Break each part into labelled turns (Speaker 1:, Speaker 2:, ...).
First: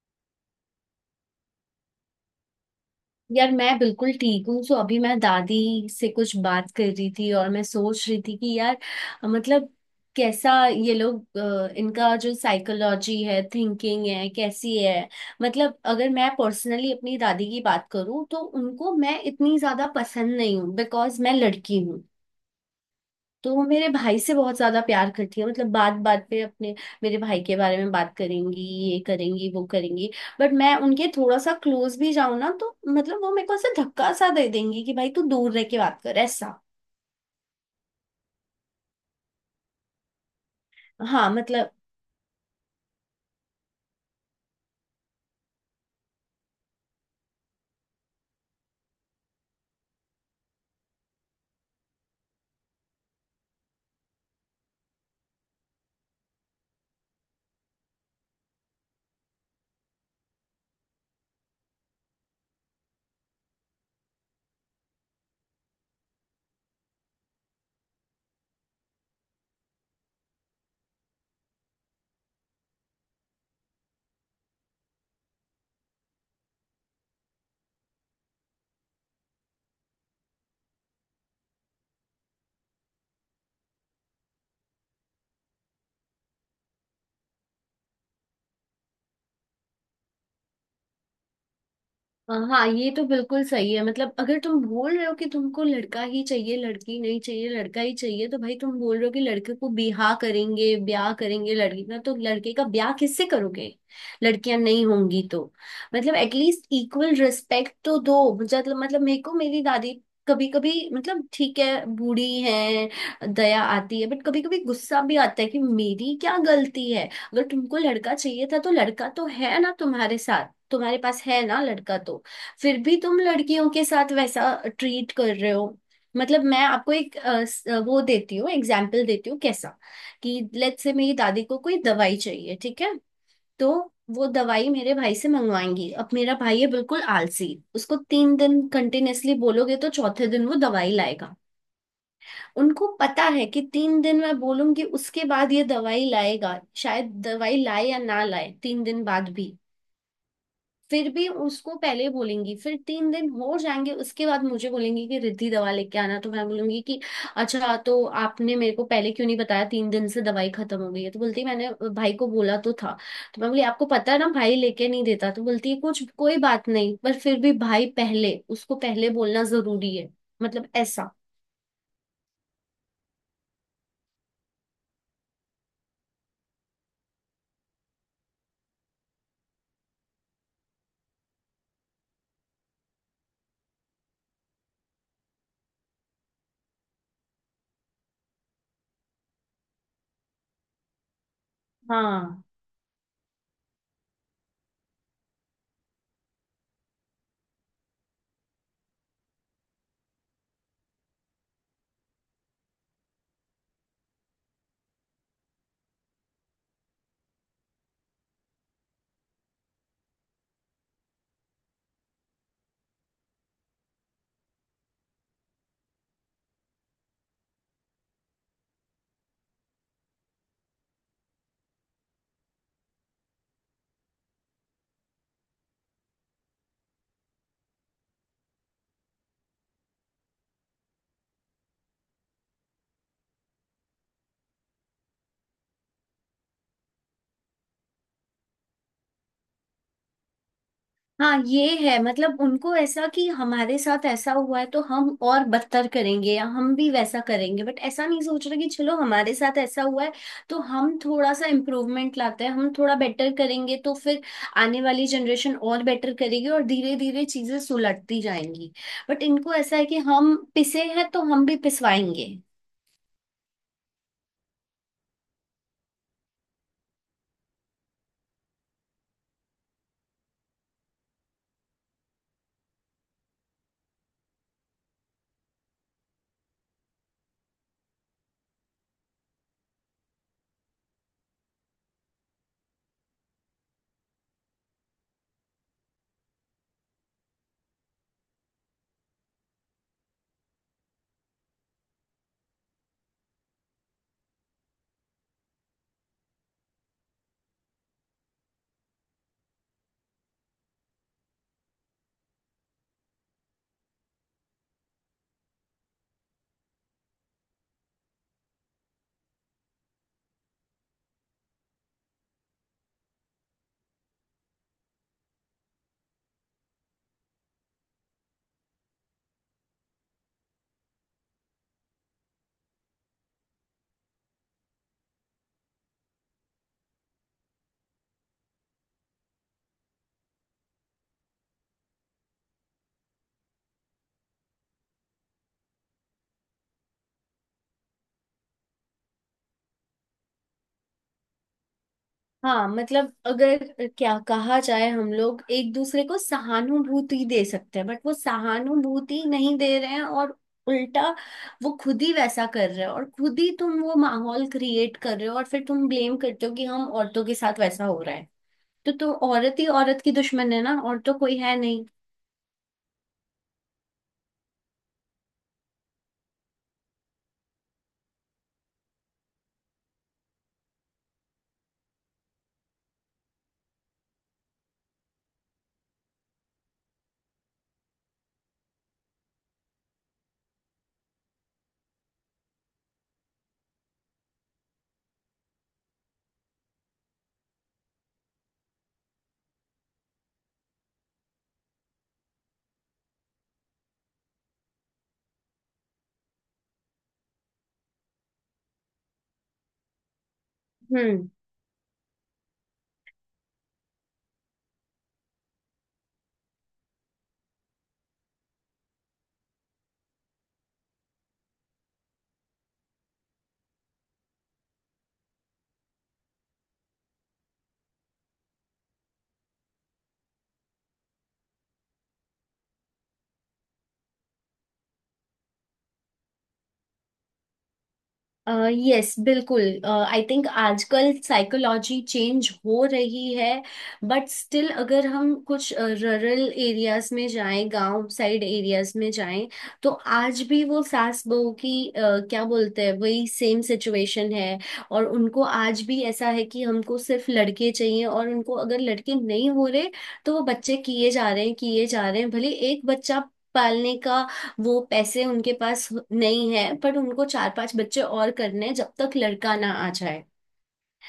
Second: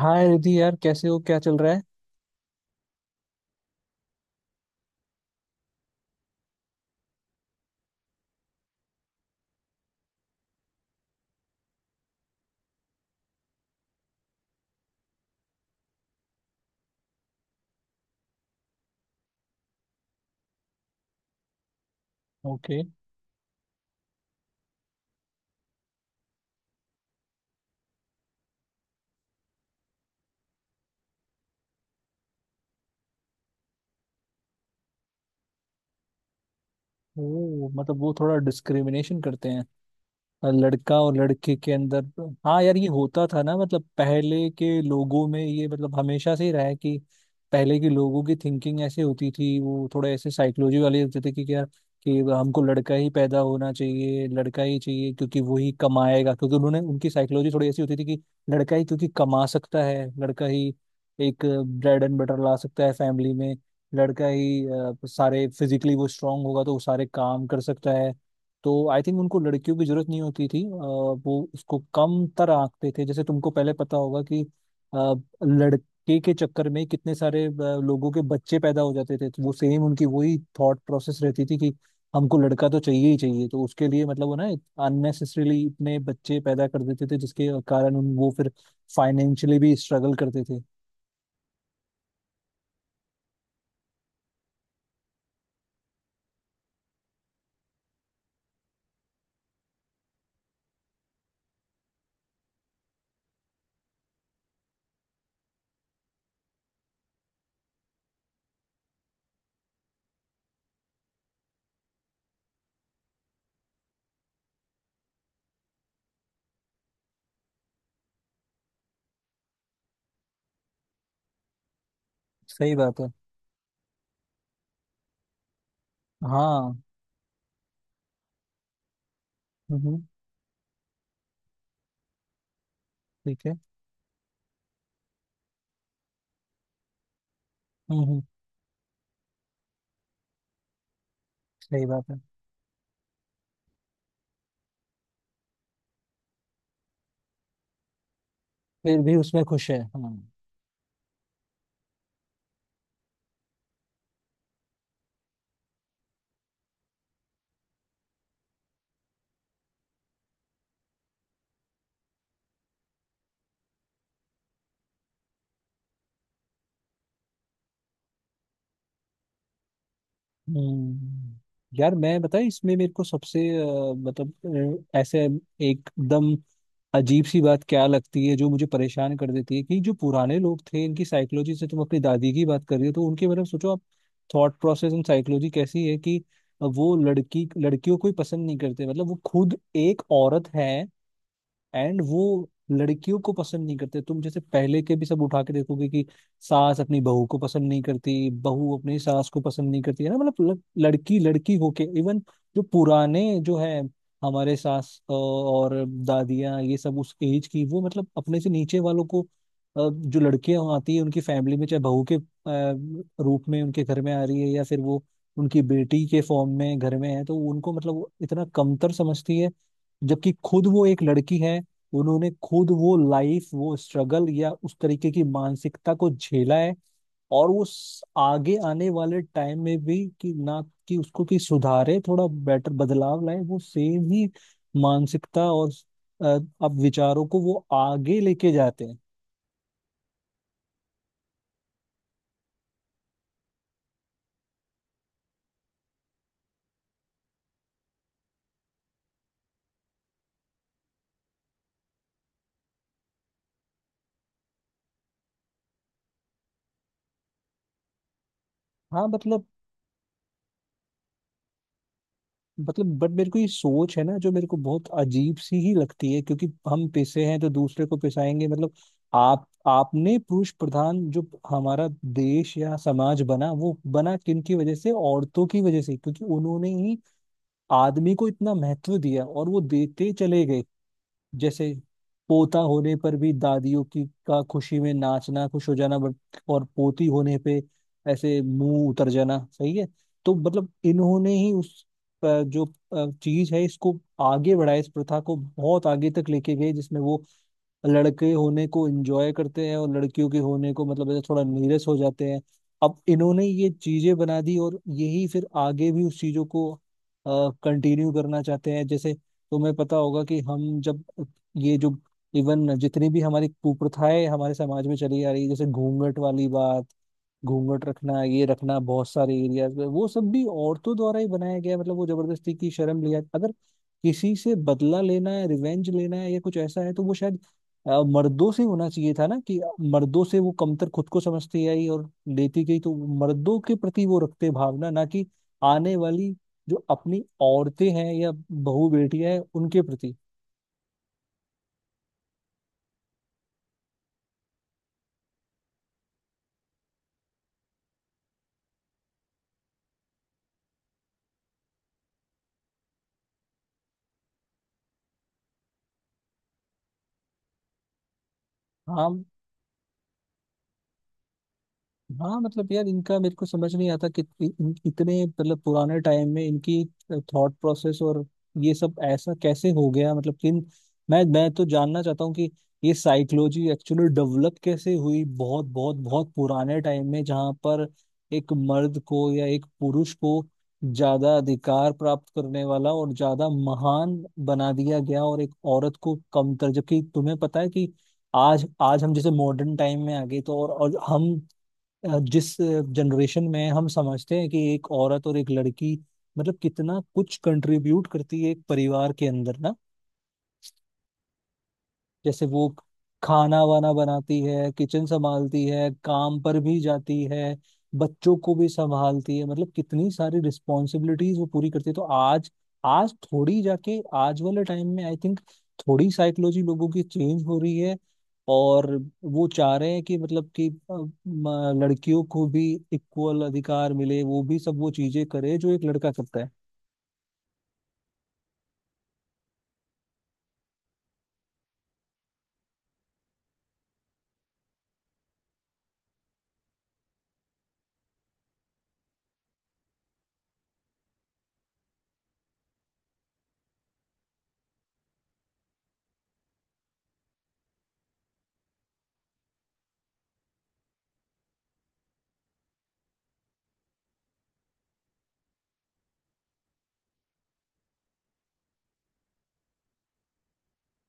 Speaker 1: हाय रिधि। यार, कैसे हो? क्या चल रहा है?
Speaker 2: यार मैं बिल्कुल ठीक हूँ। सो अभी मैं दादी से कुछ बात कर रही थी और मैं सोच रही थी कि यार मतलब कैसा ये लोग, इनका जो साइकोलॉजी है, थिंकिंग है, कैसी है। मतलब अगर मैं पर्सनली अपनी दादी की बात करूँ तो उनको मैं इतनी ज्यादा पसंद नहीं हूँ, बिकॉज मैं लड़की हूँ।
Speaker 1: ओके।
Speaker 2: तो वो मेरे भाई से बहुत ज्यादा प्यार करती है, मतलब बात बात पे अपने मेरे भाई के बारे में बात करेंगी, ये करेंगी वो करेंगी। बट मैं उनके थोड़ा सा क्लोज भी जाऊं ना, तो मतलब वो मेरे को ऐसे धक्का सा दे देंगी कि भाई तू दूर रह के बात कर, ऐसा।
Speaker 1: ओ, मतलब वो थोड़ा डिस्क्रिमिनेशन करते हैं लड़का और
Speaker 2: हाँ
Speaker 1: लड़के के
Speaker 2: मतलब।
Speaker 1: अंदर। हाँ यार, ये होता था ना। मतलब पहले के लोगों में ये, मतलब हमेशा से ही रहा है कि पहले के लोगों की थिंकिंग ऐसे होती थी। वो थोड़े ऐसे साइकोलॉजी वाले होते थे कि क्या, कि हमको लड़का ही पैदा होना चाहिए, लड़का ही चाहिए क्योंकि वो ही कमाएगा। क्योंकि उन्होंने उनकी साइकोलॉजी थोड़ी ऐसी होती थी कि लड़का ही क्योंकि कमा सकता है, लड़का ही एक ब्रेड एंड बटर ला सकता है फैमिली में। लड़का ही सारे फिजिकली वो स्ट्रांग होगा, तो वो सारे काम कर सकता है। तो आई थिंक उनको लड़कियों की जरूरत नहीं होती थी। वो उसको कम तर आंकते थे। जैसे तुमको पहले पता होगा कि अ, लड़के के चक्कर में कितने सारे लोगों के बच्चे पैदा हो जाते थे। तो वो सेम उनकी वही थॉट प्रोसेस रहती थी कि हमको लड़का तो चाहिए ही चाहिए। तो उसके लिए मतलब वो ना अननेसेसरीली इतने बच्चे पैदा कर देते थे, जिसके कारण उन वो फिर फाइनेंशियली भी स्ट्रगल करते थे।
Speaker 2: हाँ, ये तो बिल्कुल सही है। मतलब अगर तुम बोल रहे हो कि तुमको लड़का ही चाहिए, लड़की नहीं चाहिए, लड़का ही चाहिए, तो भाई तुम बोल रहे हो कि लड़के को बिहा करेंगे ब्याह करेंगे, लड़की का तो लड़के का ब्याह किससे करोगे। लड़कियां नहीं होंगी तो। मतलब एटलीस्ट इक्वल रिस्पेक्ट तो दो। मतलब मेरे को मेरी दादी कभी कभी, मतलब ठीक है बूढ़ी है, दया आती है, बट कभी कभी गुस्सा भी आता है कि मेरी क्या गलती है। अगर तुमको लड़का चाहिए था तो लड़का तो है ना तुम्हारे साथ, तुम्हारे पास है ना लड़का तो।
Speaker 1: सही
Speaker 2: फिर भी
Speaker 1: बात है।
Speaker 2: तुम लड़कियों के साथ वैसा ट्रीट कर रहे हो। मतलब मैं
Speaker 1: हाँ।
Speaker 2: आपको एक अ, स- अ, वो देती हूँ एग्जाम्पल देती हूँ कैसा,
Speaker 1: हम्म हम्म,
Speaker 2: कि लेट्स से मेरी दादी को कोई दवाई चाहिए, ठीक है।
Speaker 1: ठीक है।
Speaker 2: तो वो दवाई मेरे भाई से मंगवाएंगी। अब मेरा भाई है बिल्कुल आलसी। उसको
Speaker 1: हम्म हम्म,
Speaker 2: 3 दिन कंटिन्यूअसली बोलोगे तो चौथे दिन वो दवाई लाएगा।
Speaker 1: सही बात है।
Speaker 2: उनको पता है कि 3 दिन मैं बोलूंगी उसके बाद ये दवाई लाएगा, शायद दवाई लाए या ना लाए तीन
Speaker 1: फिर
Speaker 2: दिन
Speaker 1: भी
Speaker 2: बाद
Speaker 1: उसमें
Speaker 2: भी।
Speaker 1: खुश है हाँ।
Speaker 2: फिर भी उसको पहले बोलेंगी, फिर 3 दिन हो जाएंगे, उसके बाद मुझे बोलेंगी कि रिद्धि दवा लेके आना। तो मैं बोलूंगी कि अच्छा, तो आपने मेरे को पहले क्यों नहीं बताया, 3 दिन से दवाई खत्म हो गई है। तो बोलती है, मैंने भाई को बोला तो था। तो मैं बोली, आपको पता है ना भाई लेके नहीं देता। तो बोलती है, कुछ कोई बात नहीं, पर फिर भी भाई पहले, उसको पहले बोलना जरूरी है। मतलब ऐसा।
Speaker 1: हम्म, यार, मैं बताया इसमें मेरे को सबसे मतलब ऐसे एकदम अजीब सी बात क्या लगती है जो मुझे परेशान कर देती है, कि जो पुराने लोग थे इनकी साइकोलॉजी से, तुम अपनी दादी की बात कर रही हो तो उनके मतलब सोचो आप, थॉट प्रोसेस एंड साइकोलॉजी कैसी है, कि वो लड़की लड़कियों को ही पसंद नहीं करते। मतलब वो खुद एक औरत है एंड
Speaker 2: हाँ
Speaker 1: वो लड़कियों को पसंद नहीं करते। तुम जैसे पहले के भी सब उठा के देखोगे कि सास अपनी बहू को पसंद नहीं करती, बहू अपनी सास को पसंद नहीं करती है ना। मतलब लड़की लड़की होके इवन जो पुराने जो है हमारे सास और दादियाँ, ये सब उस एज की, वो मतलब अपने से नीचे वालों को, जो लड़कियां आती है उनकी फैमिली में, चाहे बहू के रूप में उनके घर में आ रही है या फिर वो उनकी बेटी के फॉर्म में घर में है, तो उनको मतलब वो इतना कमतर समझती है, जबकि खुद वो एक लड़की है। उन्होंने खुद वो लाइफ, वो स्ट्रगल या उस तरीके की मानसिकता को झेला है। और वो आगे आने वाले टाइम में भी कि ना, कि उसको कि सुधारे, थोड़ा बेटर बदलाव लाए, वो सेम ही मानसिकता और अ, अब विचारों को वो आगे लेके जाते हैं।
Speaker 2: हाँ, ये है। मतलब उनको ऐसा कि हमारे साथ ऐसा हुआ है तो हम और बदतर करेंगे या हम भी वैसा करेंगे, बट ऐसा नहीं सोच रहे कि चलो हमारे साथ ऐसा हुआ है तो हम थोड़ा सा इम्प्रूवमेंट लाते हैं, हम थोड़ा बेटर करेंगे तो फिर आने वाली जनरेशन और बेटर करेगी और धीरे धीरे चीजें सुलटती जाएंगी।
Speaker 1: हाँ
Speaker 2: बट
Speaker 1: मतलब।
Speaker 2: इनको ऐसा है कि हम पिसे हैं तो हम भी पिसवाएंगे।
Speaker 1: मतलब बट मेरे को ये सोच है ना जो मेरे को बहुत अजीब सी ही लगती है, क्योंकि हम पिसे हैं तो दूसरे को पिसाएंगे, मतलब आप आपने पुरुष प्रधान जो हमारा देश या समाज बना, वो बना किन की वजह से? औरतों की वजह से, क्योंकि उन्होंने ही आदमी को इतना महत्व दिया और वो देते चले गए। जैसे पोता होने पर भी दादियों की का खुशी में नाचना, खुश हो जाना, बट और पोती होने पे ऐसे मुंह उतर जाना, सही है? तो मतलब इन्होंने ही उस जो चीज है इसको आगे बढ़ाया, इस प्रथा को बहुत आगे तक लेके गए, जिसमें वो लड़के होने को एंजॉय करते हैं और लड़कियों के होने को मतलब ऐसे थोड़ा नीरस हो जाते हैं। अब इन्होंने ये चीजें बना दी और यही फिर आगे भी उस चीजों को कंटिन्यू करना चाहते हैं। जैसे तुम्हें पता होगा कि हम जब ये जो इवन जितनी भी हमारी कुप्रथाएं हमारे समाज में चली आ रही है, जैसे घूंघट वाली बात, घूंघट रखना, ये रखना, बहुत सारे एरियाज में वो सब भी औरतों द्वारा ही बनाया गया है। मतलब वो जबरदस्ती की शर्म लिया। अगर किसी से बदला लेना है, रिवेंज लेना है या कुछ ऐसा है, तो वो शायद मर्दों से होना चाहिए था ना, कि मर्दों से वो कमतर खुद को समझती आई और लेती गई, तो मर्दों के प्रति वो रखते भावना, ना कि आने वाली जो अपनी औरतें हैं या बहू बेटियां हैं उनके प्रति।
Speaker 2: हाँ, मतलब अगर क्या कहा जाए, हम लोग एक दूसरे को सहानुभूति दे सकते हैं बट वो सहानुभूति नहीं दे रहे हैं, और उल्टा वो खुद ही वैसा कर रहे हो और खुद ही तुम वो माहौल क्रिएट कर रहे हो और फिर तुम ब्लेम करते हो कि हम औरतों के साथ वैसा हो रहा है। तो
Speaker 1: हाँ।
Speaker 2: औरत ही औरत की दुश्मन है ना, और तो कोई है
Speaker 1: हाँ मतलब यार, इनका मेरे को समझ नहीं आता कि इतने मतलब पुराने टाइम में इनकी थॉट प्रोसेस और ये सब ऐसा कैसे हो गया, मतलब मैं तो जानना चाहता हूँ कि ये साइकोलॉजी एक्चुअली डेवलप कैसे हुई बहुत बहुत बहुत पुराने टाइम में, जहाँ पर एक मर्द को या एक पुरुष को ज्यादा अधिकार प्राप्त करने वाला और ज्यादा महान बना दिया गया और एक औरत को कमतर। जबकि तुम्हें पता है कि आज, आज हम जैसे मॉडर्न टाइम में आ गए, तो और हम जिस जनरेशन में हम समझते हैं कि एक औरत और एक लड़की मतलब कितना कुछ कंट्रीब्यूट करती है एक परिवार के अंदर ना।
Speaker 2: नहीं।
Speaker 1: जैसे वो खाना वाना बनाती है, किचन संभालती है, काम पर भी जाती है, बच्चों को भी संभालती है, मतलब कितनी सारी रिस्पॉन्सिबिलिटीज वो पूरी करती है। तो आज, आज थोड़ी जाके आज वाले टाइम में आई थिंक थोड़ी साइकोलॉजी लोगों की चेंज हो रही है, और वो चाह रहे हैं कि मतलब कि लड़कियों को भी इक्वल अधिकार मिले, वो भी सब वो चीजें करे जो एक लड़का करता है।
Speaker 2: यस बिल्कुल। आई थिंक आजकल साइकोलॉजी चेंज हो रही है बट स्टिल अगर हम कुछ रूरल एरियाज में जाएं, गांव साइड एरियाज में जाएं, तो आज भी वो सास बहू की, क्या बोलते हैं, वही सेम सिचुएशन है। और उनको आज भी ऐसा है कि हमको सिर्फ लड़के चाहिए, और उनको अगर लड़के नहीं हो रहे तो वो बच्चे किए जा रहे हैं, किए जा रहे हैं, भले एक बच्चा पालने का वो पैसे उनके पास नहीं है, पर उनको चार पांच बच्चे और करने हैं जब तक लड़का ना आ जाए।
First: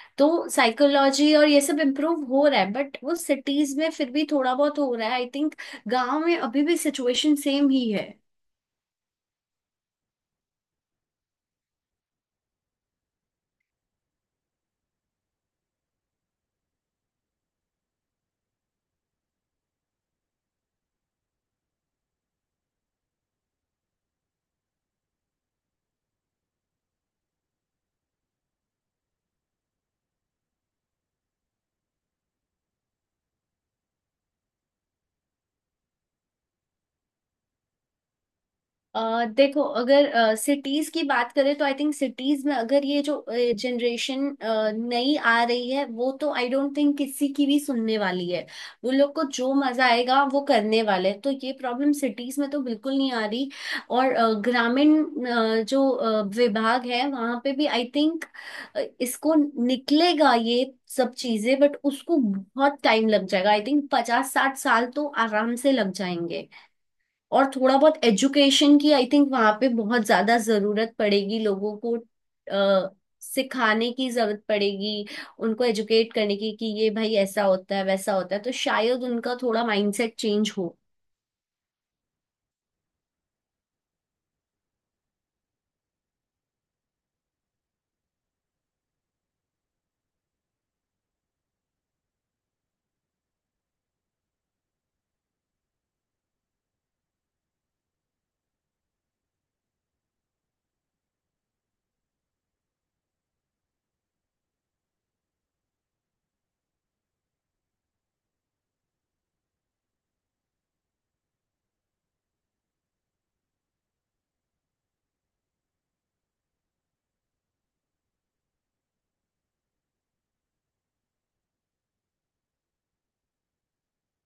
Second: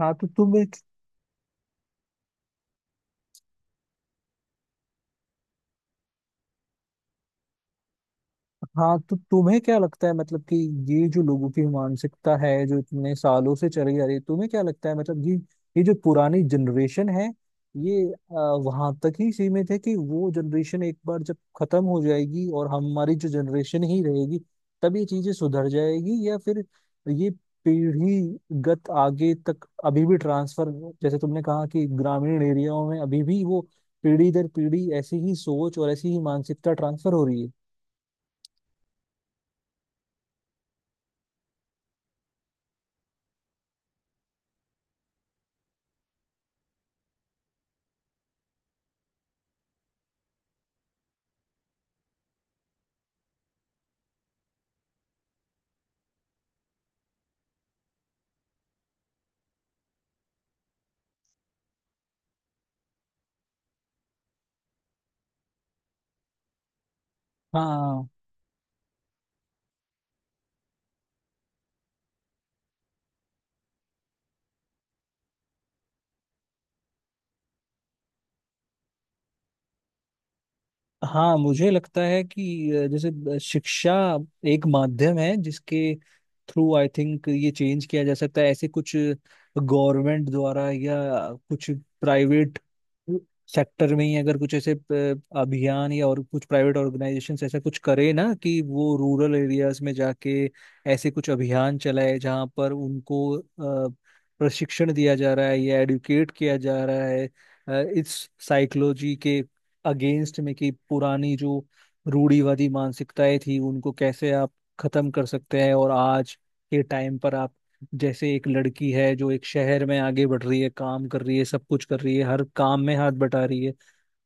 Speaker 1: हाँ तो
Speaker 2: तो
Speaker 1: तुम
Speaker 2: साइकोलॉजी और ये सब इम्प्रूव हो रहा है बट वो सिटीज में फिर भी थोड़ा बहुत हो रहा है आई थिंक। गांव में अभी भी सिचुएशन सेम ही है।
Speaker 1: हाँ तो तुम्हें क्या लगता है, मतलब कि ये जो लोगों की मानसिकता है जो इतने सालों से चली आ रही है, तुम्हें क्या लगता है मतलब ये जो पुरानी जनरेशन है, ये वहां तक ही सीमित है, कि वो जनरेशन एक बार जब खत्म हो जाएगी और हमारी जो जनरेशन ही रहेगी तब ये चीजें सुधर जाएगी, या फिर ये पीढ़ीगत आगे तक अभी भी ट्रांसफर, जैसे तुमने कहा कि ग्रामीण एरियाओं में अभी भी वो पीढ़ी दर पीढ़ी ऐसी ही सोच और ऐसी ही मानसिकता ट्रांसफर हो रही है।
Speaker 2: देखो, अगर सिटीज की बात करें तो आई थिंक सिटीज में अगर ये जो जनरेशन नई आ रही है, वो तो आई डोंट थिंक किसी की भी सुनने वाली है। वो लोग को जो मजा आएगा वो करने वाले हैं, तो ये प्रॉब्लम सिटीज में तो बिल्कुल नहीं आ रही। और ग्रामीण, जो विभाग है वहां पे भी आई थिंक इसको निकलेगा ये सब चीजें, बट उसको बहुत टाइम लग जाएगा, आई थिंक 50 60 साल तो आराम से लग जाएंगे। और थोड़ा बहुत
Speaker 1: हाँ।
Speaker 2: एजुकेशन की आई थिंक वहां पे बहुत ज्यादा जरूरत पड़ेगी लोगों को, अ, सिखाने की जरूरत पड़ेगी, उनको एजुकेट करने की कि ये भाई ऐसा होता है वैसा होता है, तो शायद उनका थोड़ा माइंडसेट चेंज हो।
Speaker 1: हाँ मुझे लगता है कि जैसे शिक्षा एक माध्यम है जिसके थ्रू आई थिंक ये चेंज किया जा सकता है। ऐसे कुछ गवर्नमेंट द्वारा या कुछ प्राइवेट सेक्टर में ही, अगर कुछ ऐसे अभियान या और कुछ प्राइवेट ऑर्गेनाइजेशन ऐसा कुछ करे ना, कि वो रूरल एरियाज में जाके ऐसे कुछ अभियान चलाए जहाँ पर उनको प्रशिक्षण दिया जा रहा है या एडुकेट किया जा रहा है इस साइकोलॉजी के अगेंस्ट में, कि पुरानी जो रूढ़िवादी मानसिकताएं थी, उनको कैसे आप खत्म कर सकते हैं, और आज के टाइम पर आप, जैसे एक लड़की है जो एक शहर में आगे बढ़ रही है, काम कर रही है, सब कुछ कर रही है, हर काम में हाथ बटा रही है,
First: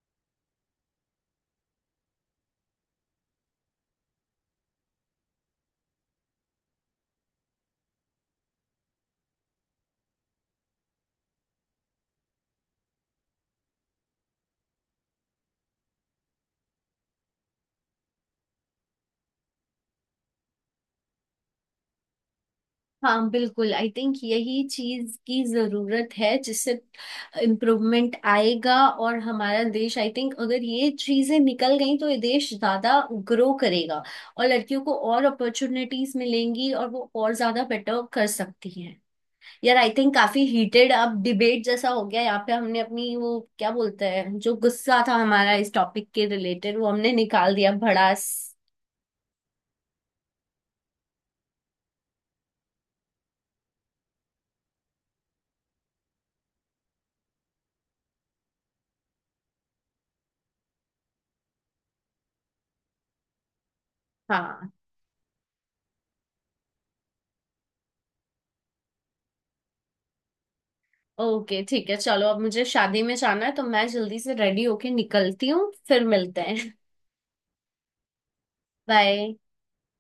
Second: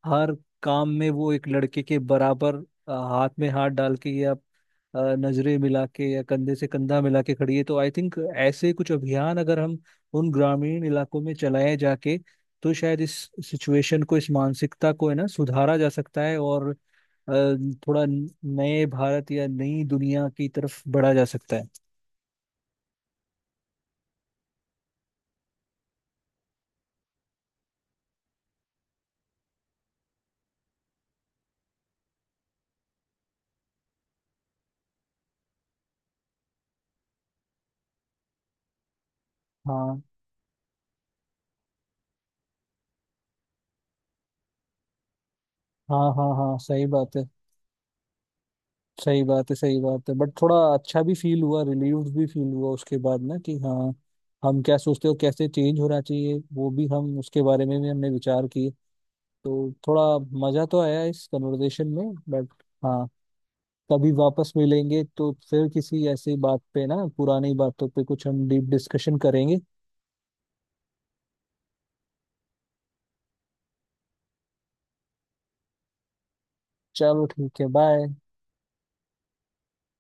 Speaker 1: हर काम में वो एक लड़के के बराबर हाथ में हाथ डाल के या नजरें मिला के या कंधे से कंधा मिला के खड़ी है, तो आई थिंक ऐसे कुछ अभियान अगर हम उन ग्रामीण इलाकों में चलाए जाके, तो शायद इस सिचुएशन को, इस मानसिकता को है ना, सुधारा जा सकता है, और थोड़ा नए भारत या नई दुनिया की तरफ बढ़ा जा सकता है।
Speaker 2: हाँ बिल्कुल। आई थिंक यही चीज की जरूरत है जिससे इम्प्रूवमेंट आएगा और हमारा देश आई थिंक अगर ये चीजें निकल गई तो ये देश ज्यादा ग्रो करेगा और लड़कियों को और अपॉर्चुनिटीज मिलेंगी और वो और ज्यादा बेटर कर सकती हैं। यार आई
Speaker 1: हाँ।
Speaker 2: थिंक काफी हीटेड अब डिबेट जैसा हो गया यहाँ पे, हमने अपनी, वो क्या बोलते हैं, जो गुस्सा था हमारा इस
Speaker 1: हाँ
Speaker 2: टॉपिक के
Speaker 1: हाँ हाँ,
Speaker 2: रिलेटेड
Speaker 1: सही
Speaker 2: वो हमने
Speaker 1: बात है।
Speaker 2: निकाल दिया भड़ास।
Speaker 1: सही बात है, सही बात है, बट थोड़ा अच्छा भी फील हुआ, रिलीव्ड भी फील हुआ उसके बाद, ना कि हाँ, हम क्या सोचते हो, कैसे चेंज होना चाहिए, वो भी हम उसके बारे में भी हमने विचार किए। तो थोड़ा मजा तो आया इस कन्वर्सेशन में, बट हाँ, कभी वापस
Speaker 2: हाँ
Speaker 1: मिलेंगे तो फिर किसी ऐसी बात पे ना, पुरानी बातों पे कुछ हम डीप डिस्कशन करेंगे।
Speaker 2: ओके, ठीक है, चलो अब मुझे शादी में जाना है तो मैं जल्दी से रेडी होके निकलती हूँ, फिर मिलते हैं।
Speaker 1: चलो ठीक है, बाय।
Speaker 2: बाय।